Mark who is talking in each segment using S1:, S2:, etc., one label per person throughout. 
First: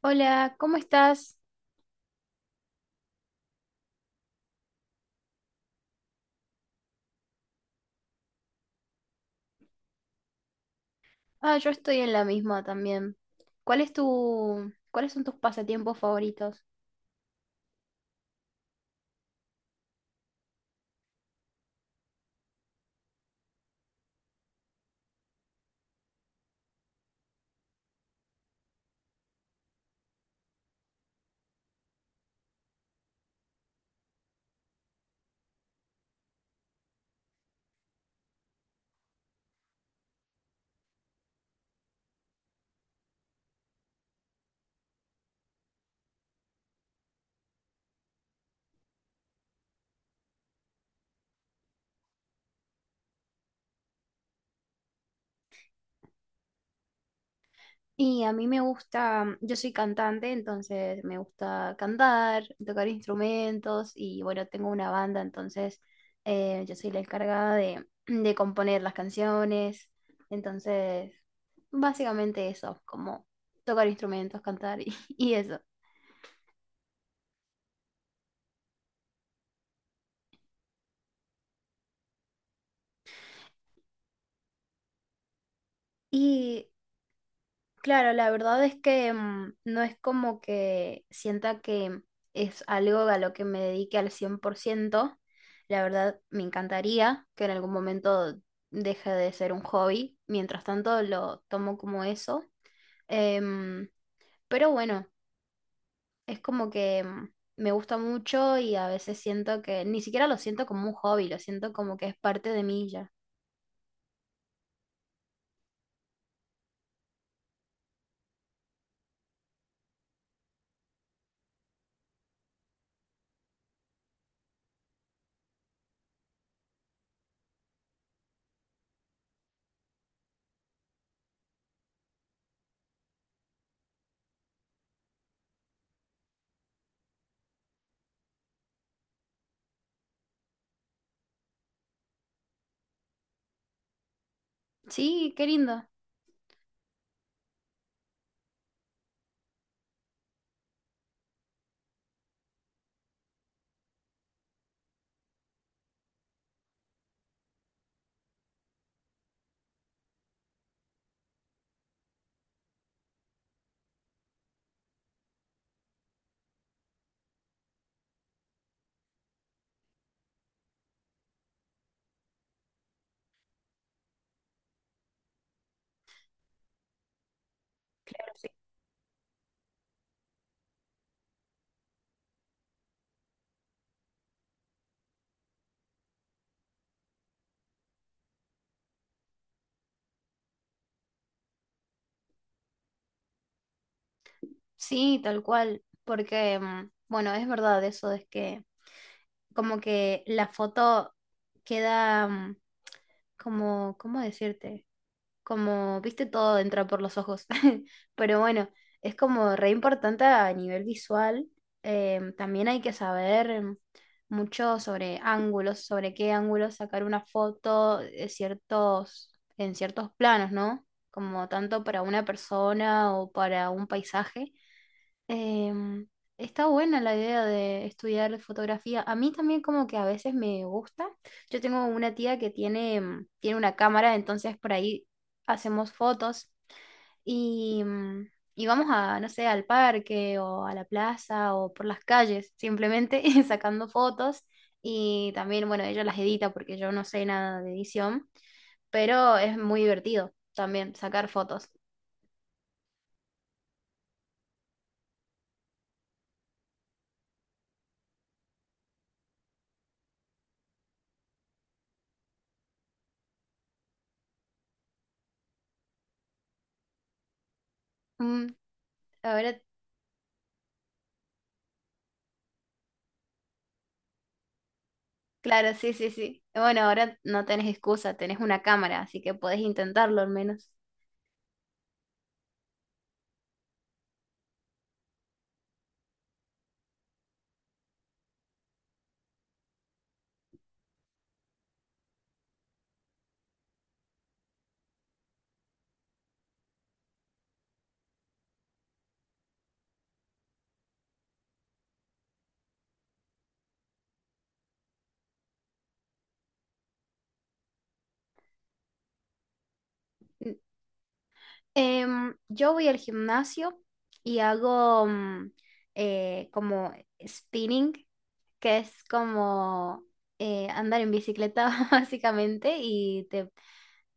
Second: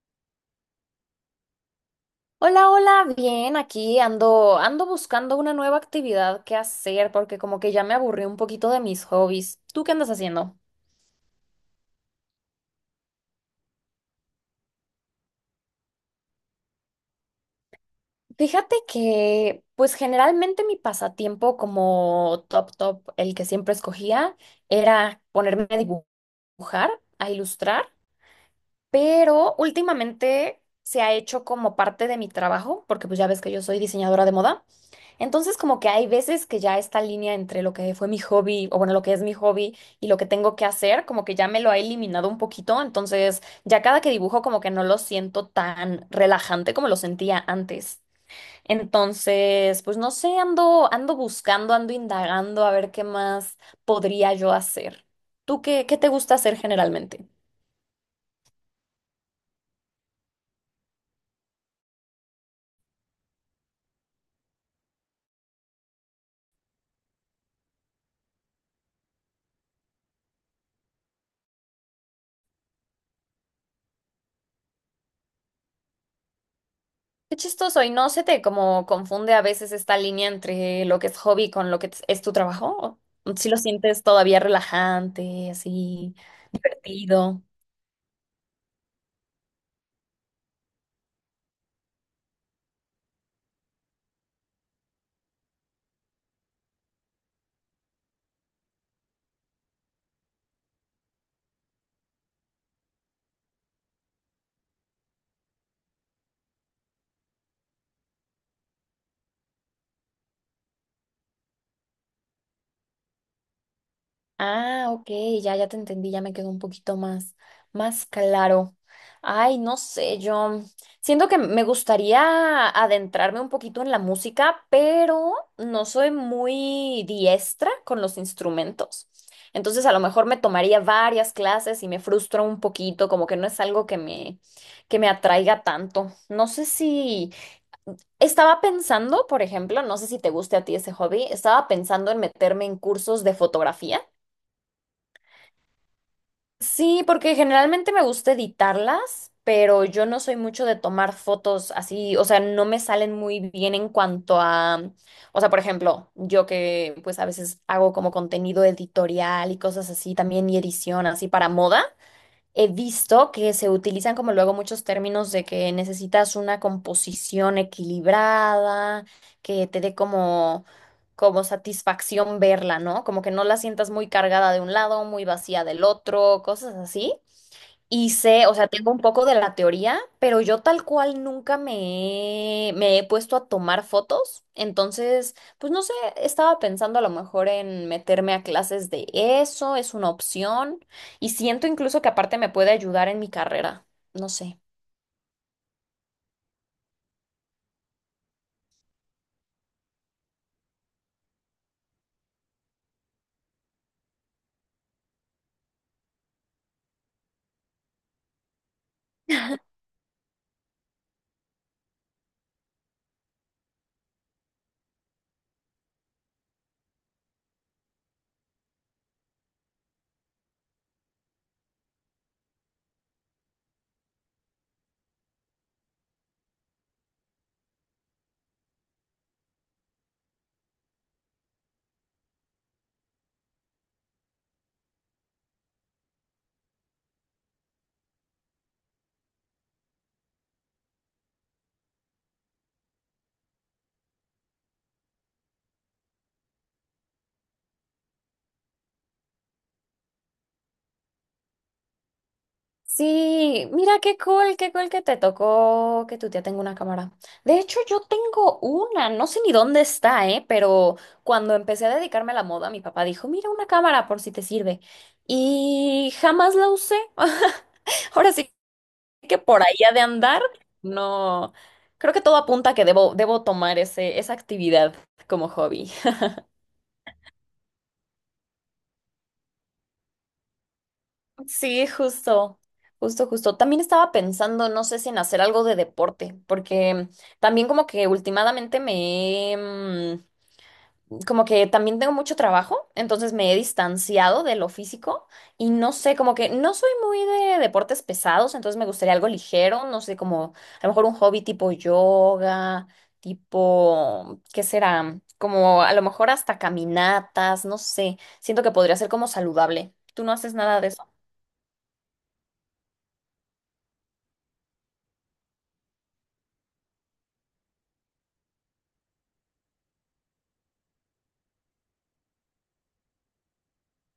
S1: Hola, ¿cómo estás?
S2: Hola, hola, bien, aquí ando buscando una nueva actividad que hacer porque como que ya me aburrí un poquito de mis hobbies. ¿Tú qué andas haciendo?
S1: Ah, yo estoy en la misma también. ¿Cuál es cuáles son tus pasatiempos favoritos?
S2: Fíjate que, pues generalmente mi pasatiempo como top top, el que siempre escogía, era ponerme a dibujar, a ilustrar, pero últimamente se ha hecho como parte de mi trabajo, porque pues ya ves que yo soy diseñadora de moda. Entonces, como que hay veces que ya esta línea entre lo que fue mi hobby, o bueno, lo que es mi hobby y lo que tengo que hacer, como que ya me lo ha eliminado un poquito. Entonces, ya cada que dibujo, como que no lo siento tan relajante como lo sentía antes. Entonces, pues no sé, ando buscando, ando indagando a ver qué más podría yo hacer. ¿Tú qué te gusta hacer generalmente?
S1: Y a mí me gusta, yo soy cantante, entonces me gusta cantar, tocar instrumentos y bueno, tengo una banda, entonces yo soy la encargada de componer las canciones. Entonces, básicamente eso, como tocar instrumentos, cantar y, y eso.
S2: Qué chistoso, ¿y no se te como confunde a veces esta línea entre lo que es hobby con lo que es tu trabajo? ¿O si lo sientes todavía relajante, así,
S1: Y
S2: divertido?
S1: claro, la verdad es que no es como que sienta que es algo a lo que me dedique al 100%. La verdad, me encantaría que en algún momento deje de ser un hobby. Mientras tanto, lo tomo como eso. Em, pero bueno, es como que me gusta mucho y a veces siento que ni siquiera lo siento como un hobby, lo siento como que es parte de mí ya.
S2: Ah, ok, ya te entendí, ya me quedó un poquito más claro. Ay, no sé, yo siento que me gustaría adentrarme un poquito en la música, pero no soy muy diestra con los instrumentos. Entonces, a lo mejor me tomaría varias clases y me frustro un poquito, como que no es algo que me atraiga tanto. No sé si estaba pensando, por ejemplo, no sé si te guste a ti ese hobby, estaba pensando en meterme en cursos de fotografía.
S1: Sí, qué lindo.
S2: Sí, porque generalmente me gusta editarlas, pero yo no soy mucho de tomar fotos así, o sea, no me salen muy bien en cuanto a, o sea, por ejemplo, yo que pues a veces hago como contenido editorial y cosas así también y edición así para moda. He visto que se utilizan como luego muchos términos de que necesitas una composición equilibrada, que te dé como satisfacción verla, ¿no? Como que no la sientas muy cargada de un lado, muy vacía del otro, cosas así. Y sé, o sea, tengo un poco de la teoría, pero yo tal cual nunca me he puesto a tomar fotos. Entonces, pues no sé, estaba pensando a lo mejor en meterme a clases de eso, es una opción. Y siento incluso que aparte me puede ayudar en mi carrera. No sé.
S1: Sí, tal cual. Porque, bueno, es verdad eso, es que como que la foto queda como, ¿cómo decirte? Como, viste, todo entra por los ojos. Pero bueno, es como re importante a nivel visual. También hay que saber mucho sobre ángulos, sobre qué ángulos sacar una foto de en ciertos planos, ¿no? Como tanto para una persona o para un paisaje. Em, Está buena la idea de estudiar fotografía. A mí también como que a veces me gusta. Yo tengo una tía que tiene una cámara, entonces por ahí hacemos fotos y, y vamos a, no sé, al parque o a la plaza o por las calles, simplemente sacando fotos. Y también, bueno, ella las edita porque yo no sé nada de edición, pero es muy divertido también sacar fotos.
S2: Sí, mira qué cool que te tocó que tu tía tenga una cámara. De hecho, yo tengo una, no sé ni dónde está, ¿eh? Pero cuando empecé a dedicarme a la moda, mi papá dijo, mira una cámara por si te sirve. Y jamás la usé. Ahora
S1: Mm,
S2: sí que
S1: Ahora
S2: por ahí ha de andar. No, creo que todo apunta a que debo tomar esa actividad como
S1: claro,
S2: hobby.
S1: sí, sí, sí. Bueno, ahora no tenés excusa, tenés una cámara, así que podés intentarlo al menos.
S2: Sí, justo, justo, justo. También estaba pensando, no sé si en hacer algo de deporte, porque también como que últimamente como que también tengo mucho trabajo, entonces me he distanciado de lo físico y no sé, como que no soy muy de deportes pesados, entonces me gustaría algo ligero, no sé, como a lo mejor un hobby tipo yoga, tipo, ¿qué será? Como a lo mejor hasta caminatas, no sé. Siento que podría ser como saludable. ¿Tú no haces
S1: N-
S2: nada de eso?
S1: yo voy al gimnasio y hago como spinning, que es como andar en bicicleta básicamente y te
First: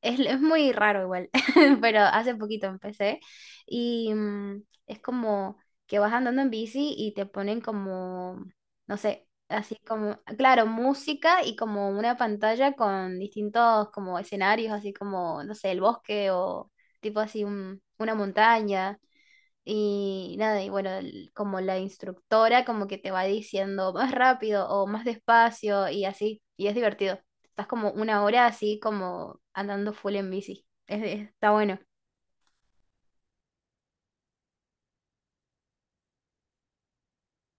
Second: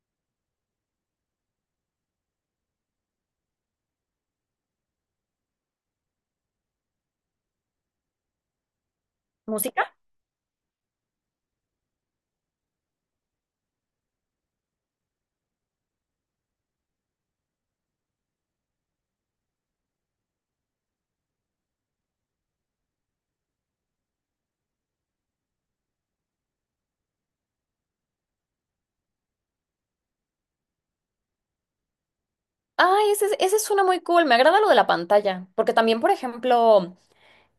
S1: es muy raro igual. Pero hace poquito empecé y es como que vas andando en bici y te ponen como, no sé, así
S2: ¿Música?
S1: como, claro, música y como una pantalla con distintos como escenarios, así como, no sé, el bosque o tipo así una montaña y nada, y bueno, como la instructora como que te va diciendo más rápido o más despacio y así, y es divertido. Estás como una hora así como andando full en bici. Está bueno.
S2: Ay, esa es una muy cool. Me agrada lo de la pantalla, porque también, por ejemplo,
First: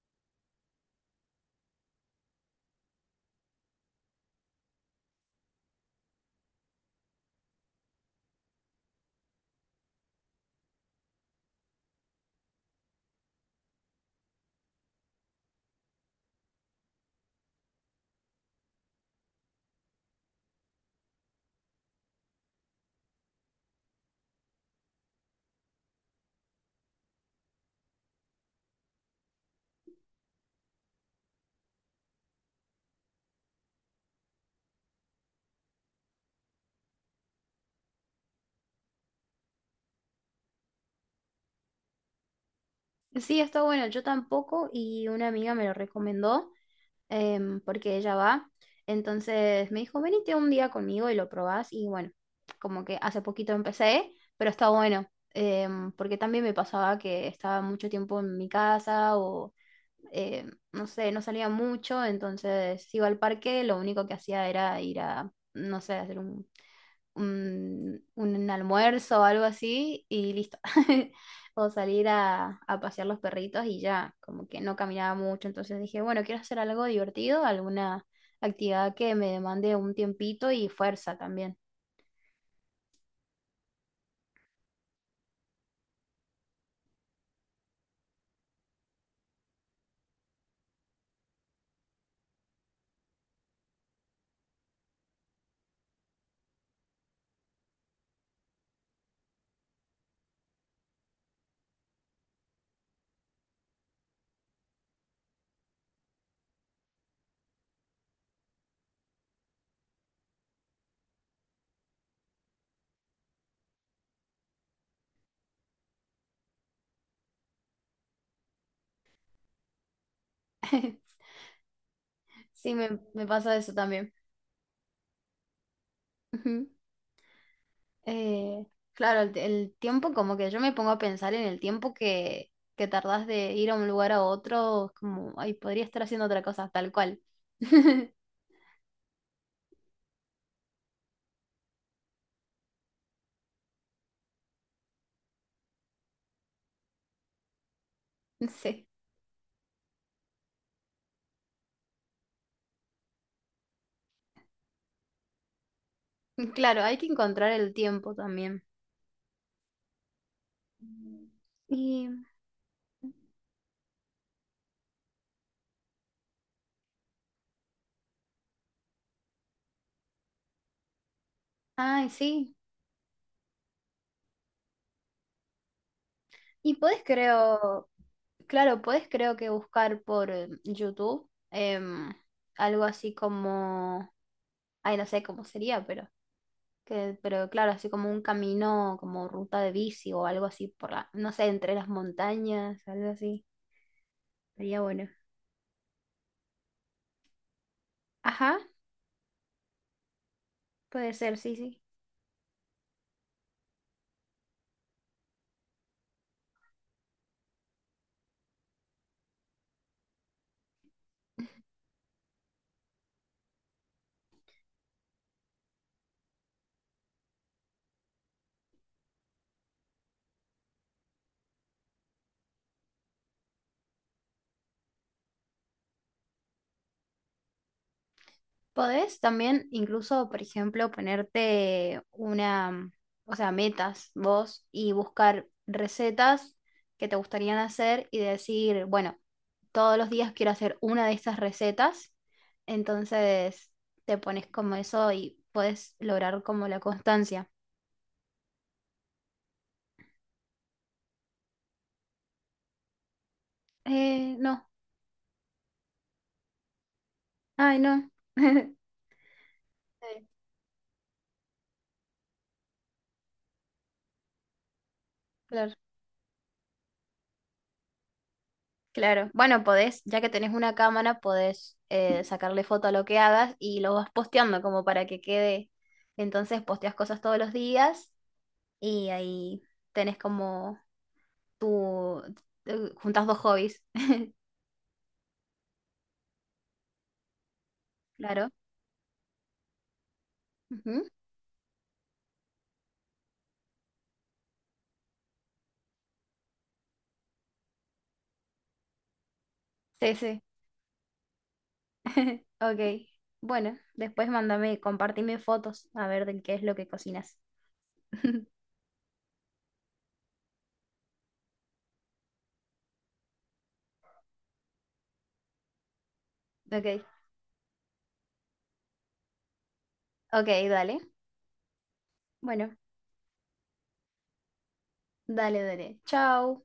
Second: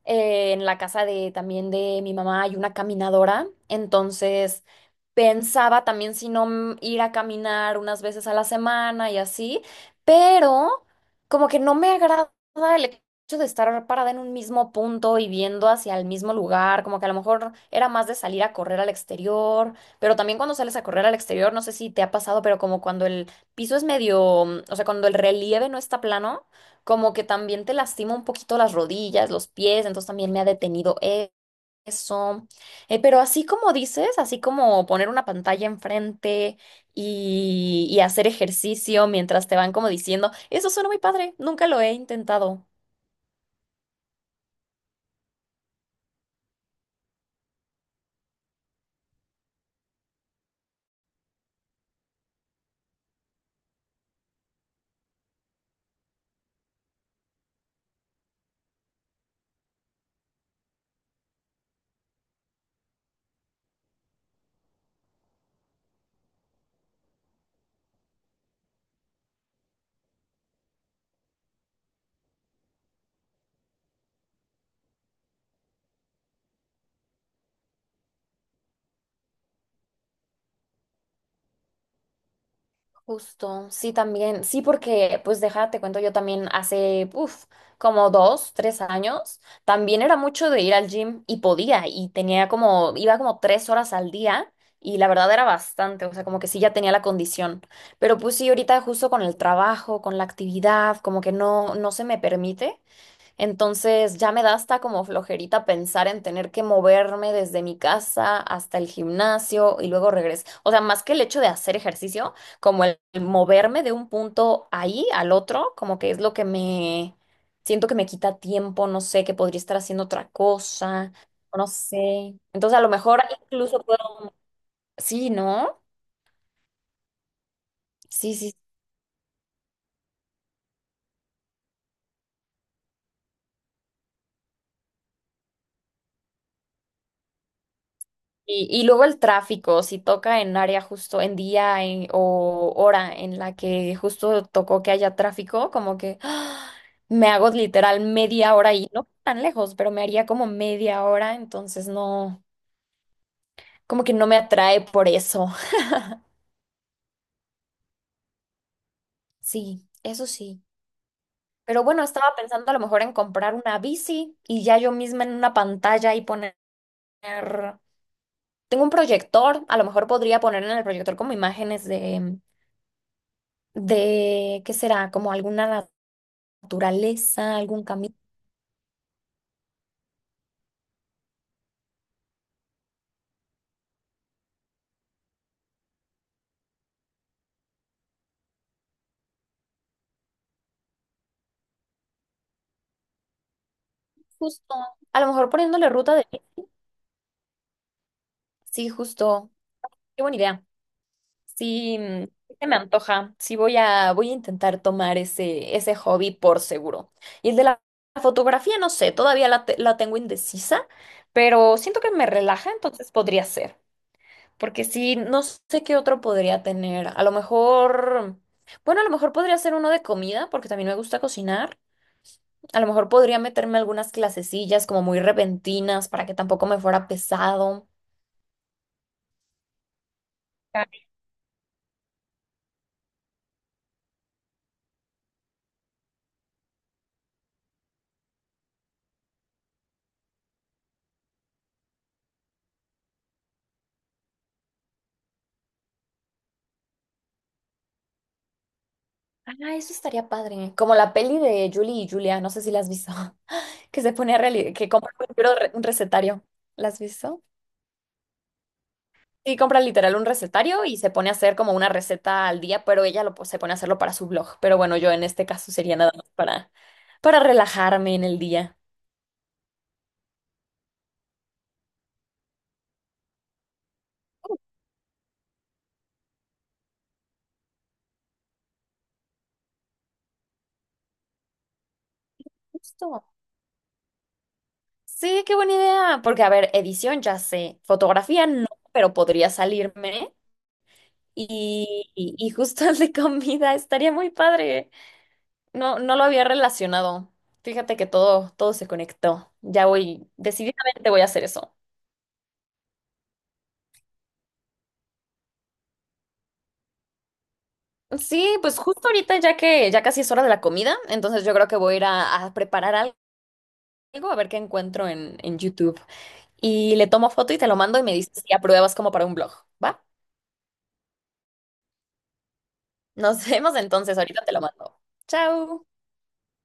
S2: en la casa de también de mi mamá hay una caminadora, entonces pensaba también si no ir a caminar unas veces a la semana y así, pero como que no me agrada el hecho de estar parada en un mismo punto y viendo hacia el mismo lugar, como que a lo mejor era más de salir a correr al exterior, pero también cuando sales a correr al exterior, no sé si te ha pasado, pero como cuando el piso es medio, o sea, cuando el relieve no está plano como que también te lastima un poquito las rodillas, los pies, entonces también me ha detenido eso. Pero así como dices, así como poner una pantalla enfrente y hacer ejercicio mientras te van como diciendo, eso suena muy padre, nunca lo he intentado.
S1: Sí, está bueno, yo tampoco y una amiga me lo recomendó. Em, porque ella va. Entonces me dijo, venite un día conmigo y lo probás. Y bueno, como que hace poquito empecé, pero está bueno, porque también me pasaba que estaba mucho tiempo en mi casa o eh, no sé, no salía mucho, entonces iba al parque, lo único que hacía era ir a, no sé, hacer un almuerzo o algo así y listo. O salir a pasear los perritos y ya, como que no caminaba mucho, entonces dije, bueno, quiero hacer algo divertido, alguna actividad que me demande un tiempito y fuerza también.
S2: Justo, sí, también, sí, porque, pues déjate, te cuento, yo también hace, uff, como 2, 3 años, también era mucho de ir al gym y podía, y tenía como, iba como 3 horas al día, y la verdad era bastante, o sea, como que sí ya tenía la condición, pero pues sí, ahorita justo con el trabajo, con la actividad, como que no, no se me permite, entonces ya me da hasta como flojerita pensar en tener que moverme desde mi casa hasta el gimnasio y luego regresar. O sea, más que el hecho de hacer ejercicio, como el moverme de un punto ahí al otro, como que es lo que me siento que me quita tiempo, no sé, que podría estar haciendo otra cosa, no sé.
S1: Sí,
S2: Entonces a lo mejor
S1: me pasa eso
S2: incluso
S1: también.
S2: puedo... Sí, ¿no?
S1: Ujú.
S2: Sí, sí,
S1: Eh, claro, el tiempo, como que yo me pongo a pensar en el tiempo que tardás de ir a un lugar a otro, es como, ay, podría estar haciendo otra cosa, tal cual.
S2: Y luego el tráfico, si toca en área justo en día o hora en la que justo tocó que haya tráfico, como que ¡ah! Me hago literal media hora
S1: Sí.
S2: y no tan lejos, pero me haría como media hora, entonces no, como que no me atrae por eso.
S1: Claro, hay que encontrar el tiempo también.
S2: Sí, eso sí. Pero bueno,
S1: Y,
S2: estaba pensando a lo mejor en comprar una bici y ya yo misma en una pantalla y poner... Tengo un proyector, a lo mejor podría poner en el proyector como imágenes
S1: ay,
S2: de
S1: sí.
S2: de, ¿qué será? Como alguna
S1: Y podés,
S2: naturaleza, algún
S1: creo,
S2: camino,
S1: claro, podés, creo que buscar por YouTube. Algo así como, ay, no sé cómo sería, pero, que, pero claro, así como un camino, como ruta de bici o algo así por la, no sé, entre las montañas, algo así.
S2: justo,
S1: Sería bueno.
S2: a lo mejor poniéndole ruta de...
S1: Ajá,
S2: Sí, justo, qué buena idea.
S1: puede ser, sí, sí.
S2: Sí, sí se me antoja. Sí, voy a intentar tomar ese hobby por seguro. Y el de la fotografía, no sé, todavía la tengo indecisa, pero siento que me relaja, entonces podría ser. Porque sí, no sé qué otro podría tener. A lo mejor, bueno, a lo mejor podría ser uno de comida, porque también me gusta cocinar. A lo mejor podría meterme algunas clasecillas como muy repentinas para que tampoco me fuera pesado.
S1: Podés también incluso, por
S2: Ah,
S1: ejemplo, ponerte una, o sea, metas vos y buscar recetas que te gustarían hacer y decir, bueno, todos los días quiero hacer una de estas recetas. Entonces te pones como eso y puedes lograr como la constancia.
S2: eso estaría padre. Como la peli de Julie y Julia, no sé si la has visto, que se pone a
S1: No,
S2: que compra un libro, un recetario. ¿La has visto?
S1: ay, no.
S2: Sí, compra literal
S1: Sí,
S2: un recetario y se pone a hacer como una receta al día, pero ella se pone a hacerlo para su blog. Pero bueno, yo en este caso
S1: claro.
S2: sería nada más para relajarme en el día.
S1: Claro. Bueno, podés, ya que tenés una cámara, podés sacarle foto a lo que hagas y lo vas posteando como para que quede. Entonces posteas cosas todos los días y ahí tenés como tu,
S2: Justo.
S1: juntas dos hobbies.
S2: Sí, qué buena idea. Porque, a ver, edición ya sé, fotografía
S1: Claro.
S2: no, pero podría salirme.
S1: Ujú.
S2: Y justo el de comida estaría muy padre. No, no lo había relacionado. Fíjate que todo, todo se conectó. Ya
S1: Sí,
S2: voy,
S1: sí.
S2: decididamente voy a hacer eso.
S1: Ok. Bueno, después mándame, compartime fotos a ver de qué es lo que cocinas.
S2: Sí, pues justo ahorita ya que ya casi es hora de la comida, entonces yo creo que voy a ir a preparar algo, a ver qué encuentro en YouTube. Y
S1: Ok.
S2: le tomo foto y te lo mando y me dices si apruebas como para un blog, ¿va?
S1: Ok, dale. Bueno,
S2: Nos vemos entonces, ahorita te lo mando.
S1: dale,
S2: Chao.
S1: dale. Chao.